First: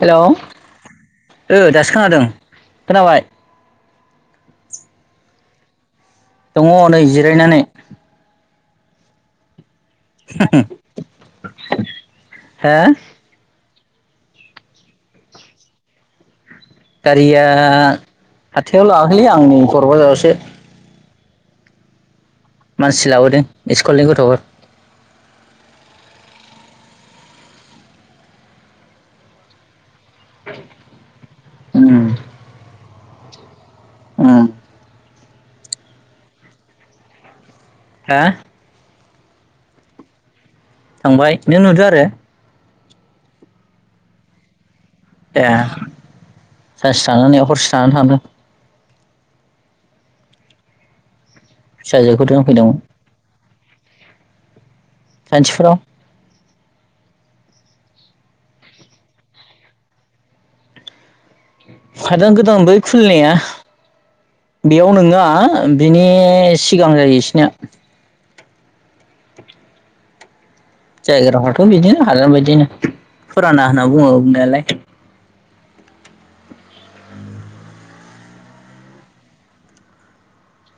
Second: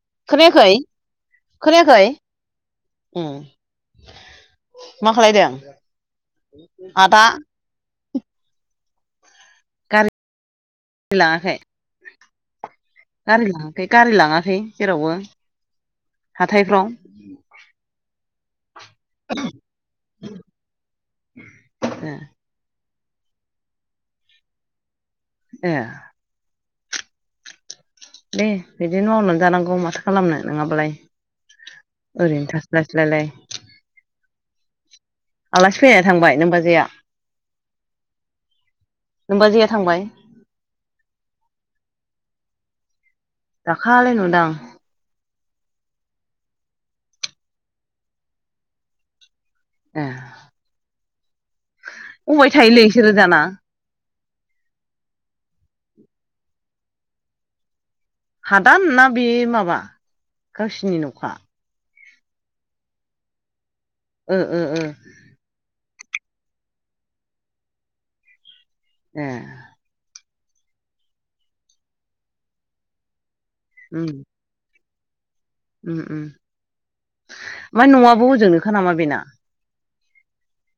Hello खोनायाखै ओ दासो खोनायाखै खोनादों खोनाबाय उम [unintelligible] मा खालायदों दङ नै आदा जिरायनानै गारि लाङाखै हो गारि लां खै गारि लाङाखै जेरावबो हाथायफ्राव गारिया हाथायाव लांआखैलै आं नै कर बाझारावसो [inaudible] मानसि लाबोदों इसकुलनि गथ'फोर ए दे बिदिनो मावनानै जानांगौ माथो खालामनो नङाबालाय उम ओरैनो थास्लायस्लायलाय उम आलासि फैनानै थांबाय नोमबाजैआ हा नोमबाजैया थांबाय थांबाय नों नुदों आरो दालालि नुदां ए सानसे थानानै हरसे थानानै थांदों ए फिसाजोखौ अबाय दोनफैदोंमोन थायोलै इसोरो दाना सानथिफुराव हादान ना बे माबा गावसिनि न'खा खायदा गोदान बै खुलिनाया ओ ओ ओ बेयाव नोङा बिनि सिगां जायो इसिनिया ए जायगाफ्राथ' बिदिनो हादान बायदिनो फुराना होनना बुङो उम बुंनायालाय उम उम ओमफाय न'आबो होजोंनोखा नामा बेना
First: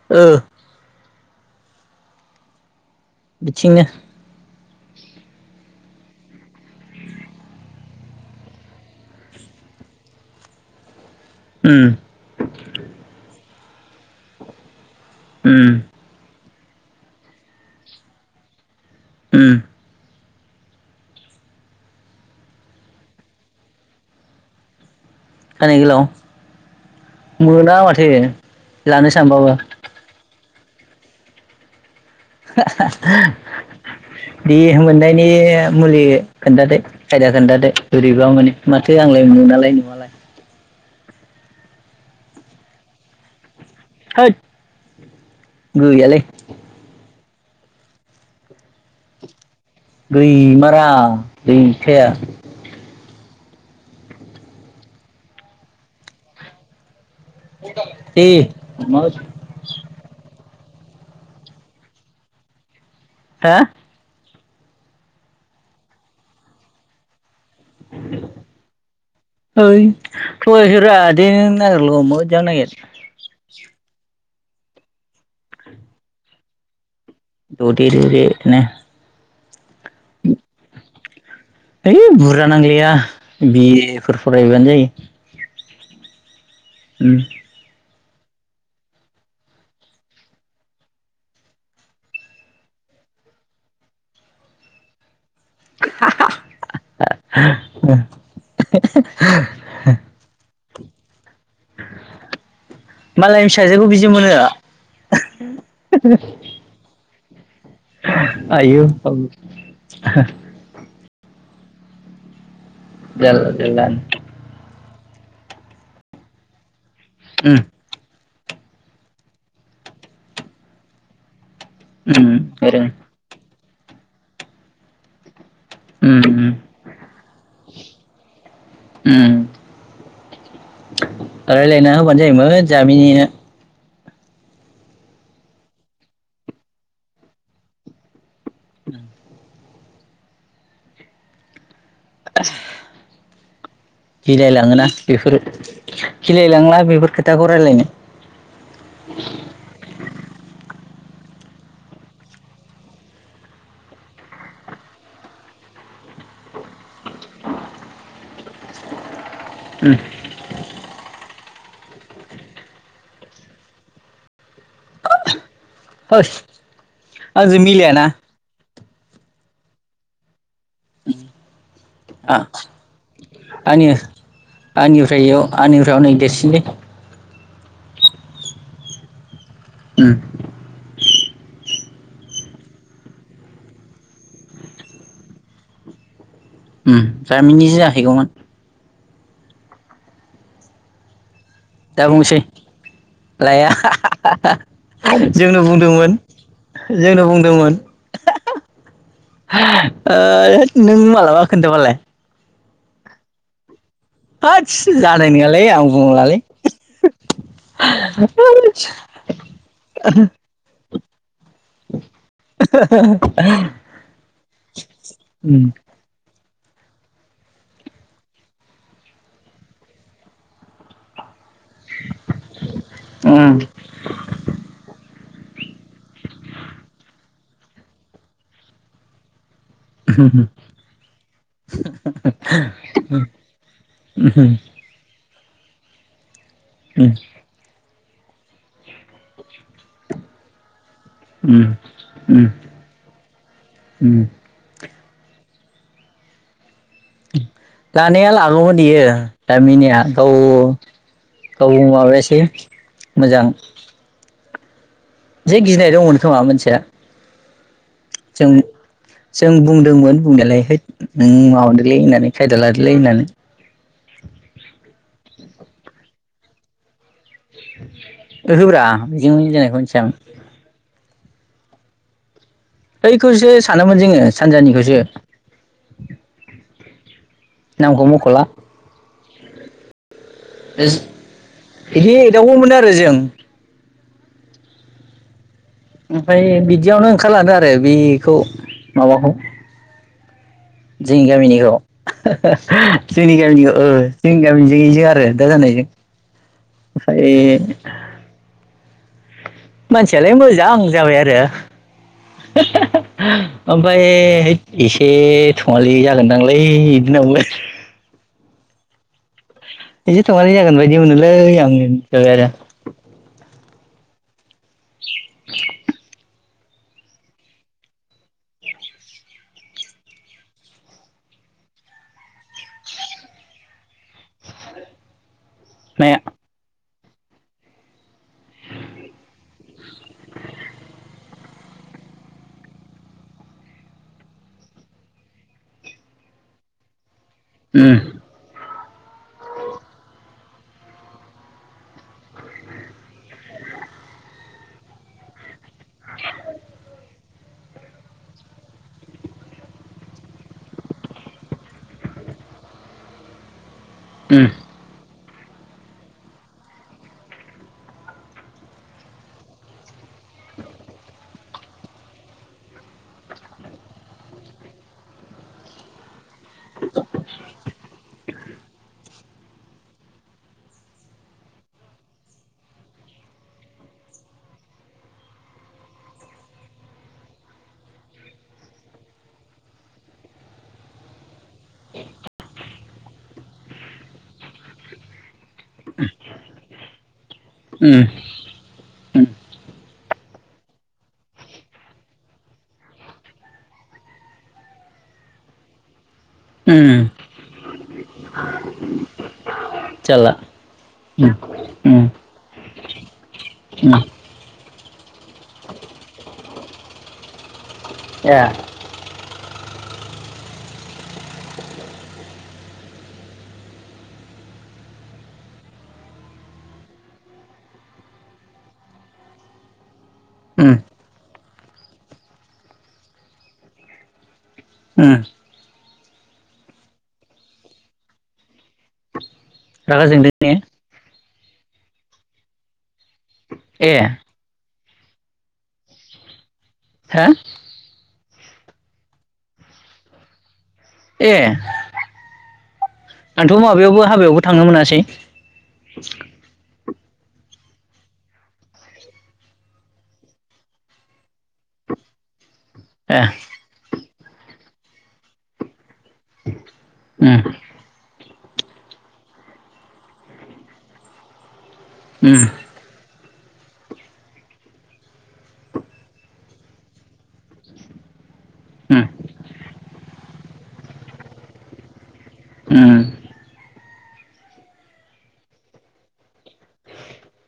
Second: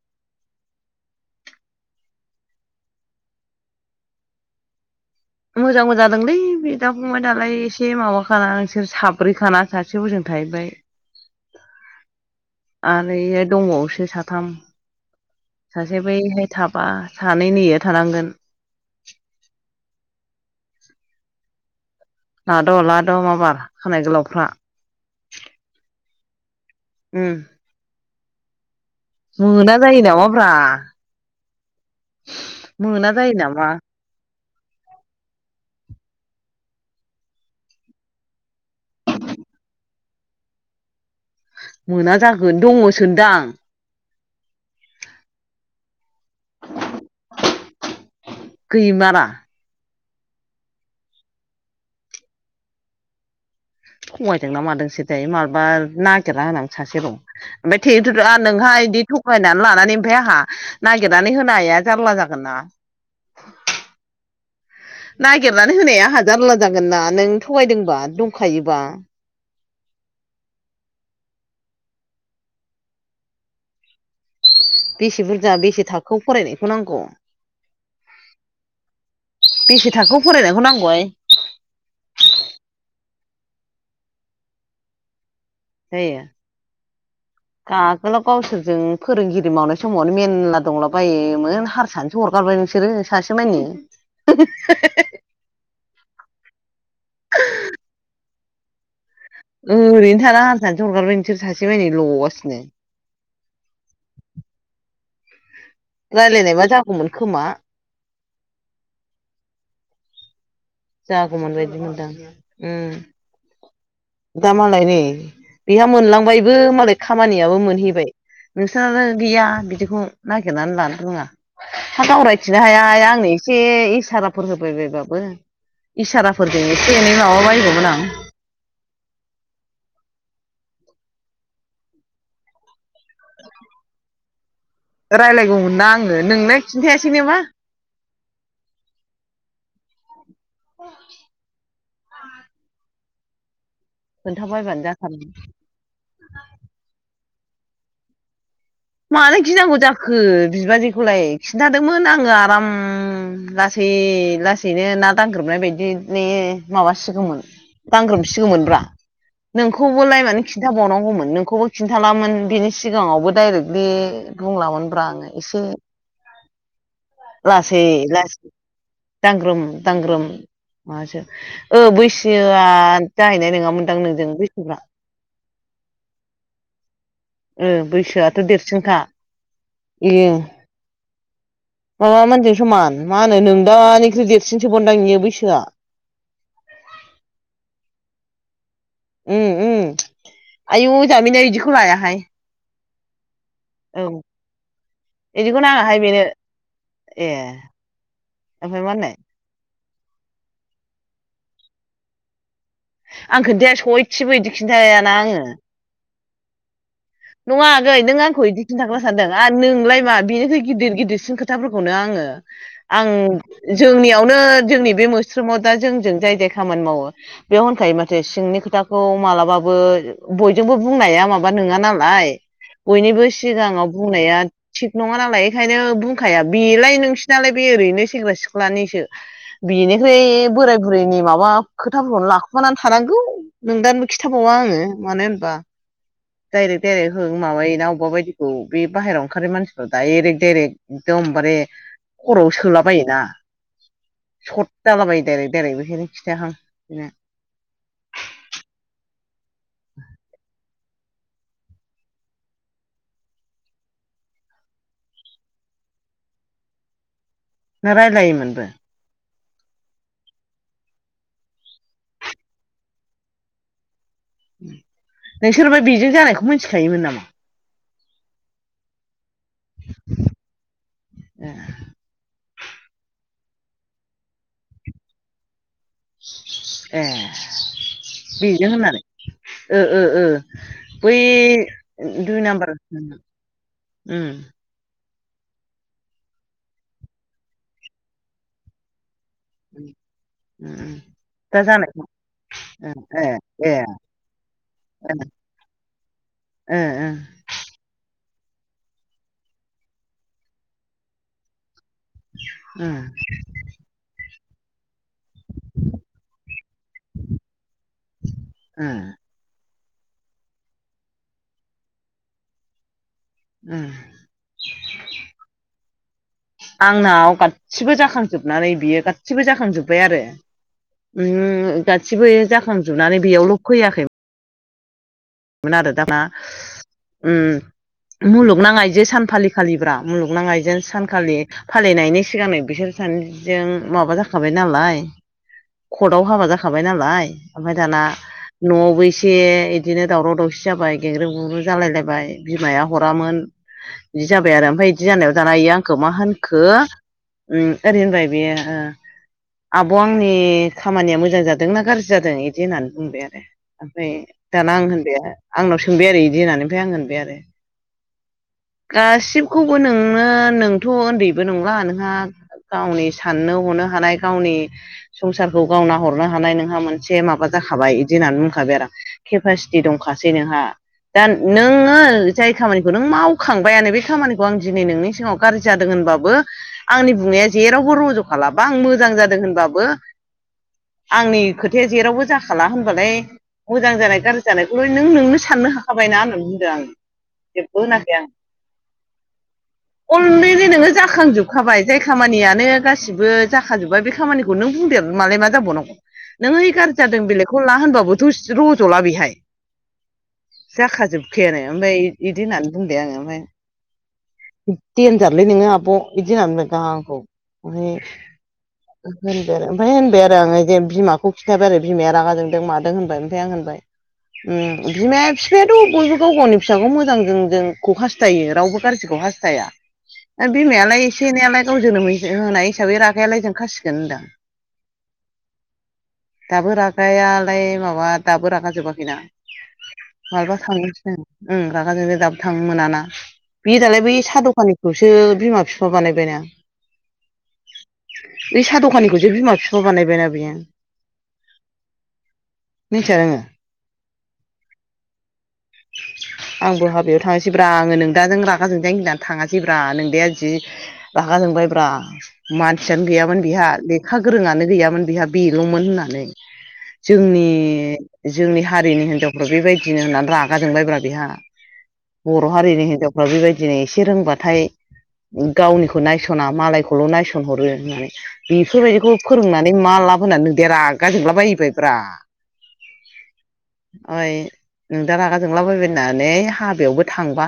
ओ बिथिंनो मोजांबो जादोंलै बिदा फंबाय दालाय एसे माबाखाना नोंसोर साब्रैखाना सासे ह'जों थाहैबाय बाय उम आरो इहाय दंबावोसो साथाम उम सासे बैहाय थाबा सानै नैहाय थानांगोन उम लाद' लाद' माबार खानाय गोलावफ्रा खानाय गोलाव उम मोना माथो लानो सानबाबो मोना जायो नामाब्रा मोना जायो नामा [unintelligible] दे मोननायनि मुलि खोन्थादो खायदा खोन्थादो बोरैबा मोनो माथो आंलाय मोन नोंनालाय नुङालाय मोना जागोन दङ सो दां। होद गैयालै। गैमारा। गैमारा गैखाया। थगायदोंना मादोंसो थाय मालबा नागिरना होनां सासे दं। ओमफाय दे ट्रेक्टरं नोंहा बिदि थगायनानै लानानै ओमफ्राय आंहा नागिरनानै होनो हाया जारला जागोन ना। हा नागिरनानै होनाया जारला जागोन ना नों थगायदोंबा दंखायोबा। ओइ थगायाखै ब्रा दे नों नागिरल मोजां नागिर। बेसे बुरजा बेसे थाखोआव फरायनायखौ नांग? ददेरेरे नो। बेसे थाखोआव फरायनायखौ नांगौहाय? ओइ बुरजा नांलाया बिए फोर फरायबानो जायो जायो। ओम आगोलाव गावसोरजों फोरोंगिरि मावनाय समावनो मेरला दंला बायोमोन हारसानोसो हरगारबाय नों सोरो सासे मानि [unintelligible] ओरैनो थाना हारसानोसो हरगारबाय नोंसोर सासे मानि ल'गासिनो मालायनि फिसाजोखौ बिदि मोनो? राय्लायनायबा जागौमोन खोमा आयौ औ जागौमोन बायदि मोनदां ओम जारला जारलानो दा मालाय नै बेहा मोनलांबायबो मालाय खामानियाबो ओं मोनहैबाय नोंसोरनालाय‌ गैया बिदिखौ नागिरनानै लानो रोङा हा गाव रायथिनो हाया हाया‌ आंनो एसे इसाराफोर होबायबायबाबो इसाराफोरजों एसे एनै माबाबायगौमोन आं ओम‌ राय्लायना होबानो जायोमोन जामिनिनो रायलायगौमोन ना आङो नोंना खिन्थायासै नोबा‌ न [unintelligible] [unintelligible] [unintelligible] खोन्थाबायबानो गिलायलाङोना जाथारमोन बेफोर गिलायलांङोलां बेफोर खोथाखौ रायलायनो। मानो गिनांगौ जाखो बिबाजै? खौलाय खिन्थादोंमोन आङो आराम लासै लासैनो ना दांग्रोबनाय बायदि ने माबासिगौमोन दांग्रोमसिगौमोनब्रा उम नोंखौबोलाय मानो खिन्थाबावनांगौमोन नोंखौबो खिन्थालामोन बिनि सिगाङावबो डाइरेक्टलि बुंला मोन ब्रा आङो एसे होस आंजों लासै मिलायाना लासै दांग्रोम दांग्रोम मासो ओ आ बैसोआ जाहैनाय नोङामोनदां नोंजों बैसोफ्रा आंनिफ्रायाव अनेख देरसिनलै ओ बैसोआथ' देरसिनखा उम एयो माबा मोनजों समान मा होनो नोंदा निख्रुइ देरसिनसोबावनदां इयो‌ बैसोआ जामिनिजो जाहैगौमोन। उम उम आयु जामिनिया‌‌इदि दा बुंसै लाया औ इदिखौ जोंनो नाङाहाय बुंदोंमोन। बेनो जोंनो ए बुंदोंमोन। ओमफ्राय मा होननाय ओ होथ नों मालाबा खोन्थाबालाय? आं खोन्थाया सयथिबो बिदि होदस खिन्थायाना जानाय आङो नङालै आं बुंलालै नङा आगै नों आंखौ इदि होदस खिथाग्रा सानदों आं नोंलाय मा बेनिख्रइ गिदिर गिदिरसिन ख खोथाफोरखौनो आङो आं जोंनियावनो जोंनि बे मोस्रोमाव उम दा जोंजों जाय जाय खामानि मावो बेयाव होनखायो माथो सिंनि खोथाखौ मालाबाबो बयजोंबो बुंनाया माबा नङा नाय बयनिबो उम सिगाङाव बुंनाया थिग नङा नालाय ओंखायनो बुंखाया बेलाय नोंसि नालाय बे ओरैनो सेंग्रा सिख्लानिसो बेनिफ्रायु बोराय बुरैनि माबा खोथाफोरखौनो लाखुमानानै थानांगौ। नोंदानोबो खिथाबावा आङो मानो होन बा- डाइरेक्ट उम डाइरेक्ट हो माबायो ना अबेबा बायदिखौ बे बाहेरायाव ओंखारि मानसि दयरेक्ट दइरेक्ट एकदमबारे उम खर'आव सोला बायोना उ जाला बायो देरै देरै बेखनो खिथायाहां बिनो जानाया लागौमोन बियो दामिनिया गाव गाव माबा एसे मोजां जे गिनाय दंमोन खोमा मानसिया नों जों रायजलायोमोनबो? जों बुंदोंमोन बुंनायालाय नों माबादोलै होननानै खायदा लादोलै होननानै। नोंसोरबो बेजों जानायखौ मिथिखायोमोन नामा? ओहोब्रा बिजों जानायखौ मिथिया मोन। ए बैखौसो सानोमोन जोङो सानजानिखौसो ए नामखौ मख'ला बेजों होननानै ओ ओ बै बिदि दुइ एदावगौमोन नाम्बार- आरो जों उम ओमफ्राय बिदियावनो ओंखारलादो आरो बेखौ माबाखौ औ जोंनि गामिनिखौ ए जोंनि ए गामिनिखौ जोंनि गामिनिजों इजों आरो दा जानाय फ्राय- मानसियालाय मोजां जाबाय आरो ओमफ्राय हैद बिस ए थङालि जागोनदांलै इदि होनना उम इसे थ'ङालि जागोन बायदि मोनोलै आं जाबाय आरो। ओम [unintelligible] आंनाव गासिबबो जाखांजोबनानै बियो गासिबो जाखांजोब्बाय आरो। गासिबो जाखांजोबनानै बेयावल' फैयाखैमोन मोन आरो माया दाना ओम मुलुगनां आइजो सान फालिखालिब्रा मुलुगनाां आइजो सानखालि फालिनायनि सिगां बिसोर जों माबा जाखाबाय नालाय कर्टआव हाबा जाखाबाय नालाय ओमफ्राय उम दाना न'आवबो इसे बिदिनो दावराव दावसि जाबाय गेंग्रो गुग्रु जालायलायबाय बिमाया हरामोन बिदि जाबाय आरो ओमफ्राय बिदि जानायाव इयो आंखौ मा होनखो- उ ओरै होनबाय बेयो ओ आब' आंनि खामानिया मोजां जादोंनाा गाज्रि जादों बिदि होननानै बुंबाय आरो। ओमफ्राय उम दाना आं होनबाय आंनाव सोंबाय आरो बिदि होननानै ओमफ्राय आं होनबाय आरो- गासिबखौबो नोंनो नोंथ' उन्दैबो नंला नोंहा गावनि साननो हनो हानाय गावनि संसारखौ गाव नाहरनो हानाय हानाय नोंहा मोनसे माबा जाखाबाय बिदि होननानै बुंखाबाय आरो केपासिटि दंखासै नोंहा दा नोङो जाय खामानिखौ नों मावखांबायानो बे खामानिखौ आं दिनै नोंनि सिगाङाव गाज्रि जादों होन होनबाबो आंनि बुंनाया जेरावबो रज' खालाबा आं मोजां जादों होनबाबो आंनि खोथाया जेरावबो जाखाला होनबालाय मोजां जानाय गाज्रि जानायखौल' नों नोंनो साननो हाखाबायना होननानै बुंदों आं जेबो उम होनाखै आं उम अलरेडि नोङो जाखांजोबखाबाय जाय खामानियानो गासिबो जाखाजोब्बाय बे खामानिखौ नों बुंदेर मालाय मा जाबावनांगौ नोङ ओ गार्जि उम जादों बेलेगखौ ला होनबाबोथ' रज'ला बेहाय जाल्ला जाखाजोबखायानो ओमफ्राय बिदि होननानै बुंबाय आङो उम ओमफ्राय देनजारलै नोङो आब होनबाय गावहा आंखौ आरो ए ओमफ्राय होनबाय आरो आङो जे बिमाखौ खिन्थबाय आरो बिमाया रागाजों मादों होनबाय ओमफ्राय आं होनबाय बिमाया बिफायाथ' बयबो गाव गावनि फिसाखौ मोजां जों जोंखौ हास्थायो रावबो गाज्रिखौ हास्थाया। उम बिमायालाय एसे एनैलाय गाव जोनोम होनाय हिसाबै राखायालाय जों खासिगोन होनदां उम। दाबो रागायालाय माबा दाबो रागा जोबाखैना। रागा जोंदों ने माब्लाबा थांसै उम रागा जोंनाया दाबो थांनो मोनाना बे ए दालाय बै साहा दखानिखौसो बिमा बिफा बानायबायना। हा? बे साहा दखानिखौसो बिमा बिफा बानायबायना बेयो ए मिथिया नोङो आंथ' माबायावबो हाबायावबो थांनो मोनासै आंबो हाबायाव थांङासैब्रा आङो नों दाजों रागााजोंजों आं गिनानै थाङासैब्रा नोंदाया जि रागा जोंबाय ब्रा मानसियानो ए गैयामोन बिहा लेखा गोरोङानो गैयामोन बिहा बेल'मोन होनना उम जोंनि जोंनि हारिनि हिनजावफ्रा बेबायदिनो होननानै रागा जोंबायब्रा बेहा उम बर' हारिनि हिनजाव बेबायदिनो एसे रोंबाथाय गावनिखौ नायस'ना मालायखौल' नायसनहरो होननानै। उम बेफोरबायदिखौ फोरोंनानै मा लाब होनानै नों दे रागाजोंला बायोबायब्रा उम। ओय नों दा रागा जोंलाबायबायनानै हाबायावबो थांबा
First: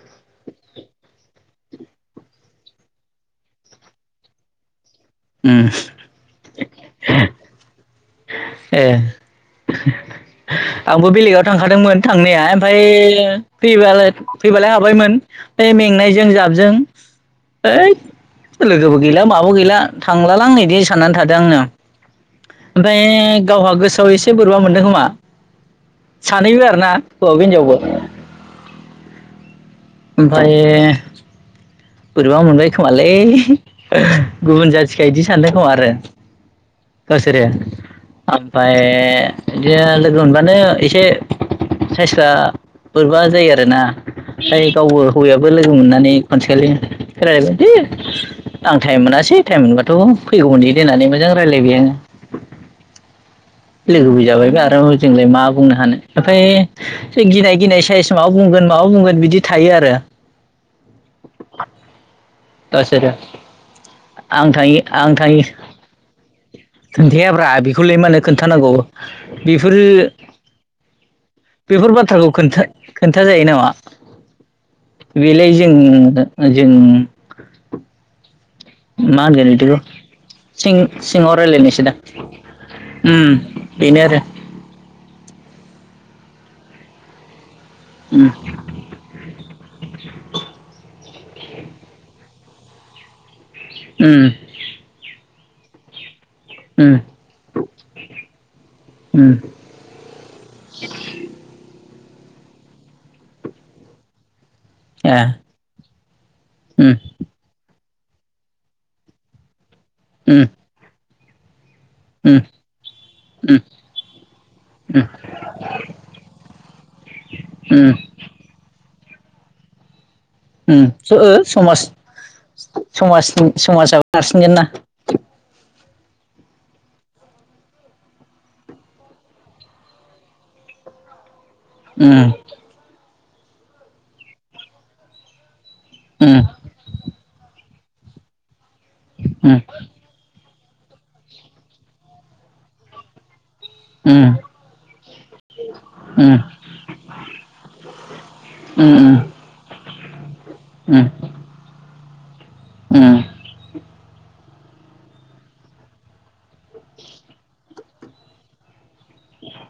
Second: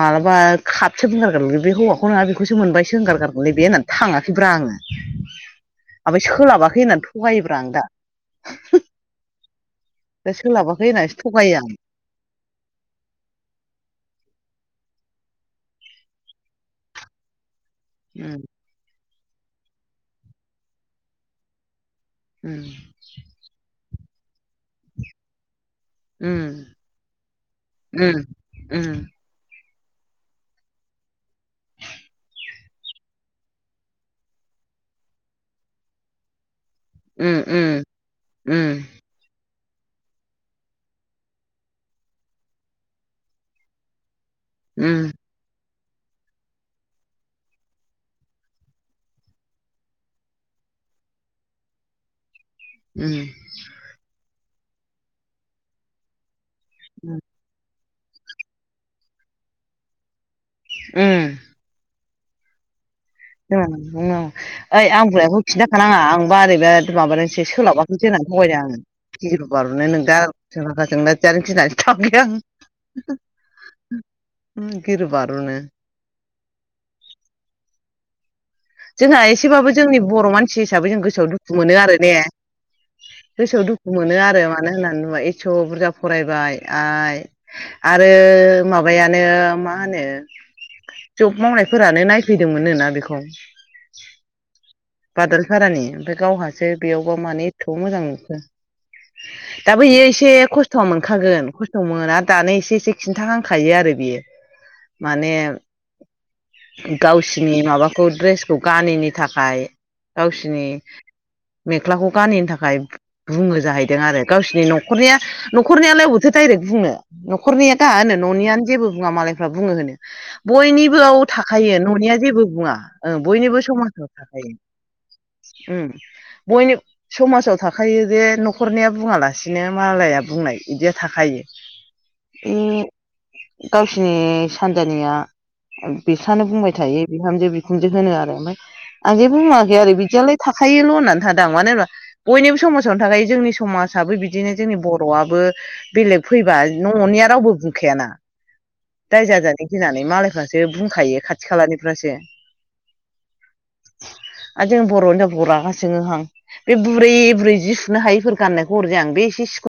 मालाबा खपसो बुंगारगोन हौवा खौ नौहा बेखौसो मोनबायसोंगारगारगोन न बे होननानै थाङाखैब्रा आङो। उम ओमफ्राय सोलाबाखै होननानै थगायोब्रा आं दा ए। [unintelligible] आंबो होननानैसो बेलेगाव थगायो थांखादोंमोन थांनाया ओमफ्राय फै फैबालाय हाबायमोन है मेंनायजों जाबजों है आं लोगोबो गैला माबो गैला थांलाला आं इदि सानना थादो आंनो। उम। गावहा गोसोआव एसे बोरबा मोनदों खोमा? उम सानैबो आरोना हौवाबो हिनजावबो। उम उम ओमफाय बोरैबा मोनबाय खोमालै गुबुन जाथिखाय बिदि सानदों खोमा आरो [unintelligible] उम उम। उम ओमफ्राय बिदिनो लोगो मोनबानो एसे साइसफ्रा बोरबा जायो आरोना मफ्राय गावबो हौवायाबो लोगो दुु मोननानै खनसेखालि फेरायबाय दे आं टाइम मोनासै टाइम मोनबाथ' फैगौ मोनदै दोननानै मोजां रायज्लायबाय आङो। [unintelligible] लोगोबो जाबाय ब्रा आरो जोंलाय मा बुंनो हानो ओमफ्राय जों गिनाय गिनाय थाइस माबा बुंगोन माबा बुंगोन बिदि थायो आरो। उम। [unintelligible] आं थाङि ओइ आं बुंनायखौ थाङि खिन्था खानांङा आंबा ओरैबा माबानायसो खोन्थायाब्रा बेखौलाय सोलाबाखैसो मानो होना थगायदों खोन्थानांगौ आं गिरु बेफोरो बारुनो नोंदा [unintelligible] थिनानैसो बेफोर थाबहै बाथ्राखौ आं। खोन्था खोन्था जायो नामा उम, बेलाय बारुनो जों- जों [unintelligible] जोंहा मा होनगोन एसेबाबो बिदिखौ जोंनि बर' मानसि सिं हिसाबै जों गोसोआव सिङाव दुखु मोनो रायलायनायसो दा आरो ने? उम गोसोआव दुखु बेनो मोनो आरो मानो होननानै बुंबा [unintelligible] बुरजा फरायबाय आइ आरो माबायानो मा मा होनो जब मावनायफोरानो नायफैदोंमोनोना बेखौ उम बादोल फारानि। गावहासो उम उम बेयावबा माने एथ' मोजां नुखो उम दाबो इयो एसे खस्थ' मोनखागोन खस्थ' मोना दानो एसे -एसे खिन्थाहांखायो आरो बियो ए माने उम गावसिनि माबाखौ द्रेस [unintelligible] गानिनि थाखाय उम गावसिनि मेख्लाखौ उम गानिनो थाखाय बुङो जाहैदों आरो गावसिनि न'खरनिया न'खरनियालाय अबावथो डाइरेक्ट बुंनो उम न'खरनिया दा होनो न'नियानो जेबो बुङा मालायफ्रा बुङो होनो उम बयनिबोआव उम थाखायो समाज न'निया जेबो बुङा औ समाजनि बयनिबो समाजाव समाजाबो थाखायो नारसिनगोन ना ओम [inaudible] बयनि समाजाव थाखायो जे न'खरनिया बुङालासिनो मालाया बुंनाय बिदिया थाखायो। उम बे गावसिनि सानजानिया उम बिसानो बुंबाय थायो बिहामजो बिखुनजो होनो आरो ओमफ्राय आं जेबो उम बुङाखै आरो बिदियालाय थाखायोल' होननानै थादों मानो होनबा बयनिबो समाजावनो थाखाय जोंनि समाजाबो उम बिदिनो जोंनि बर'आबो बेलेग फैबा न'निया रावबो बुंखायाना उम दाय जाजानो गिनानै मालायफ्रासो बुंखायो खाथि खालानिफ्रासो ओम। आरो जों बर' हिनजावफैरखौ रागासो जोंओ हां। बे बुरै- बुरै जि सुनो हायिफोर गाननायखौ अरजाया आं। बे एसे सि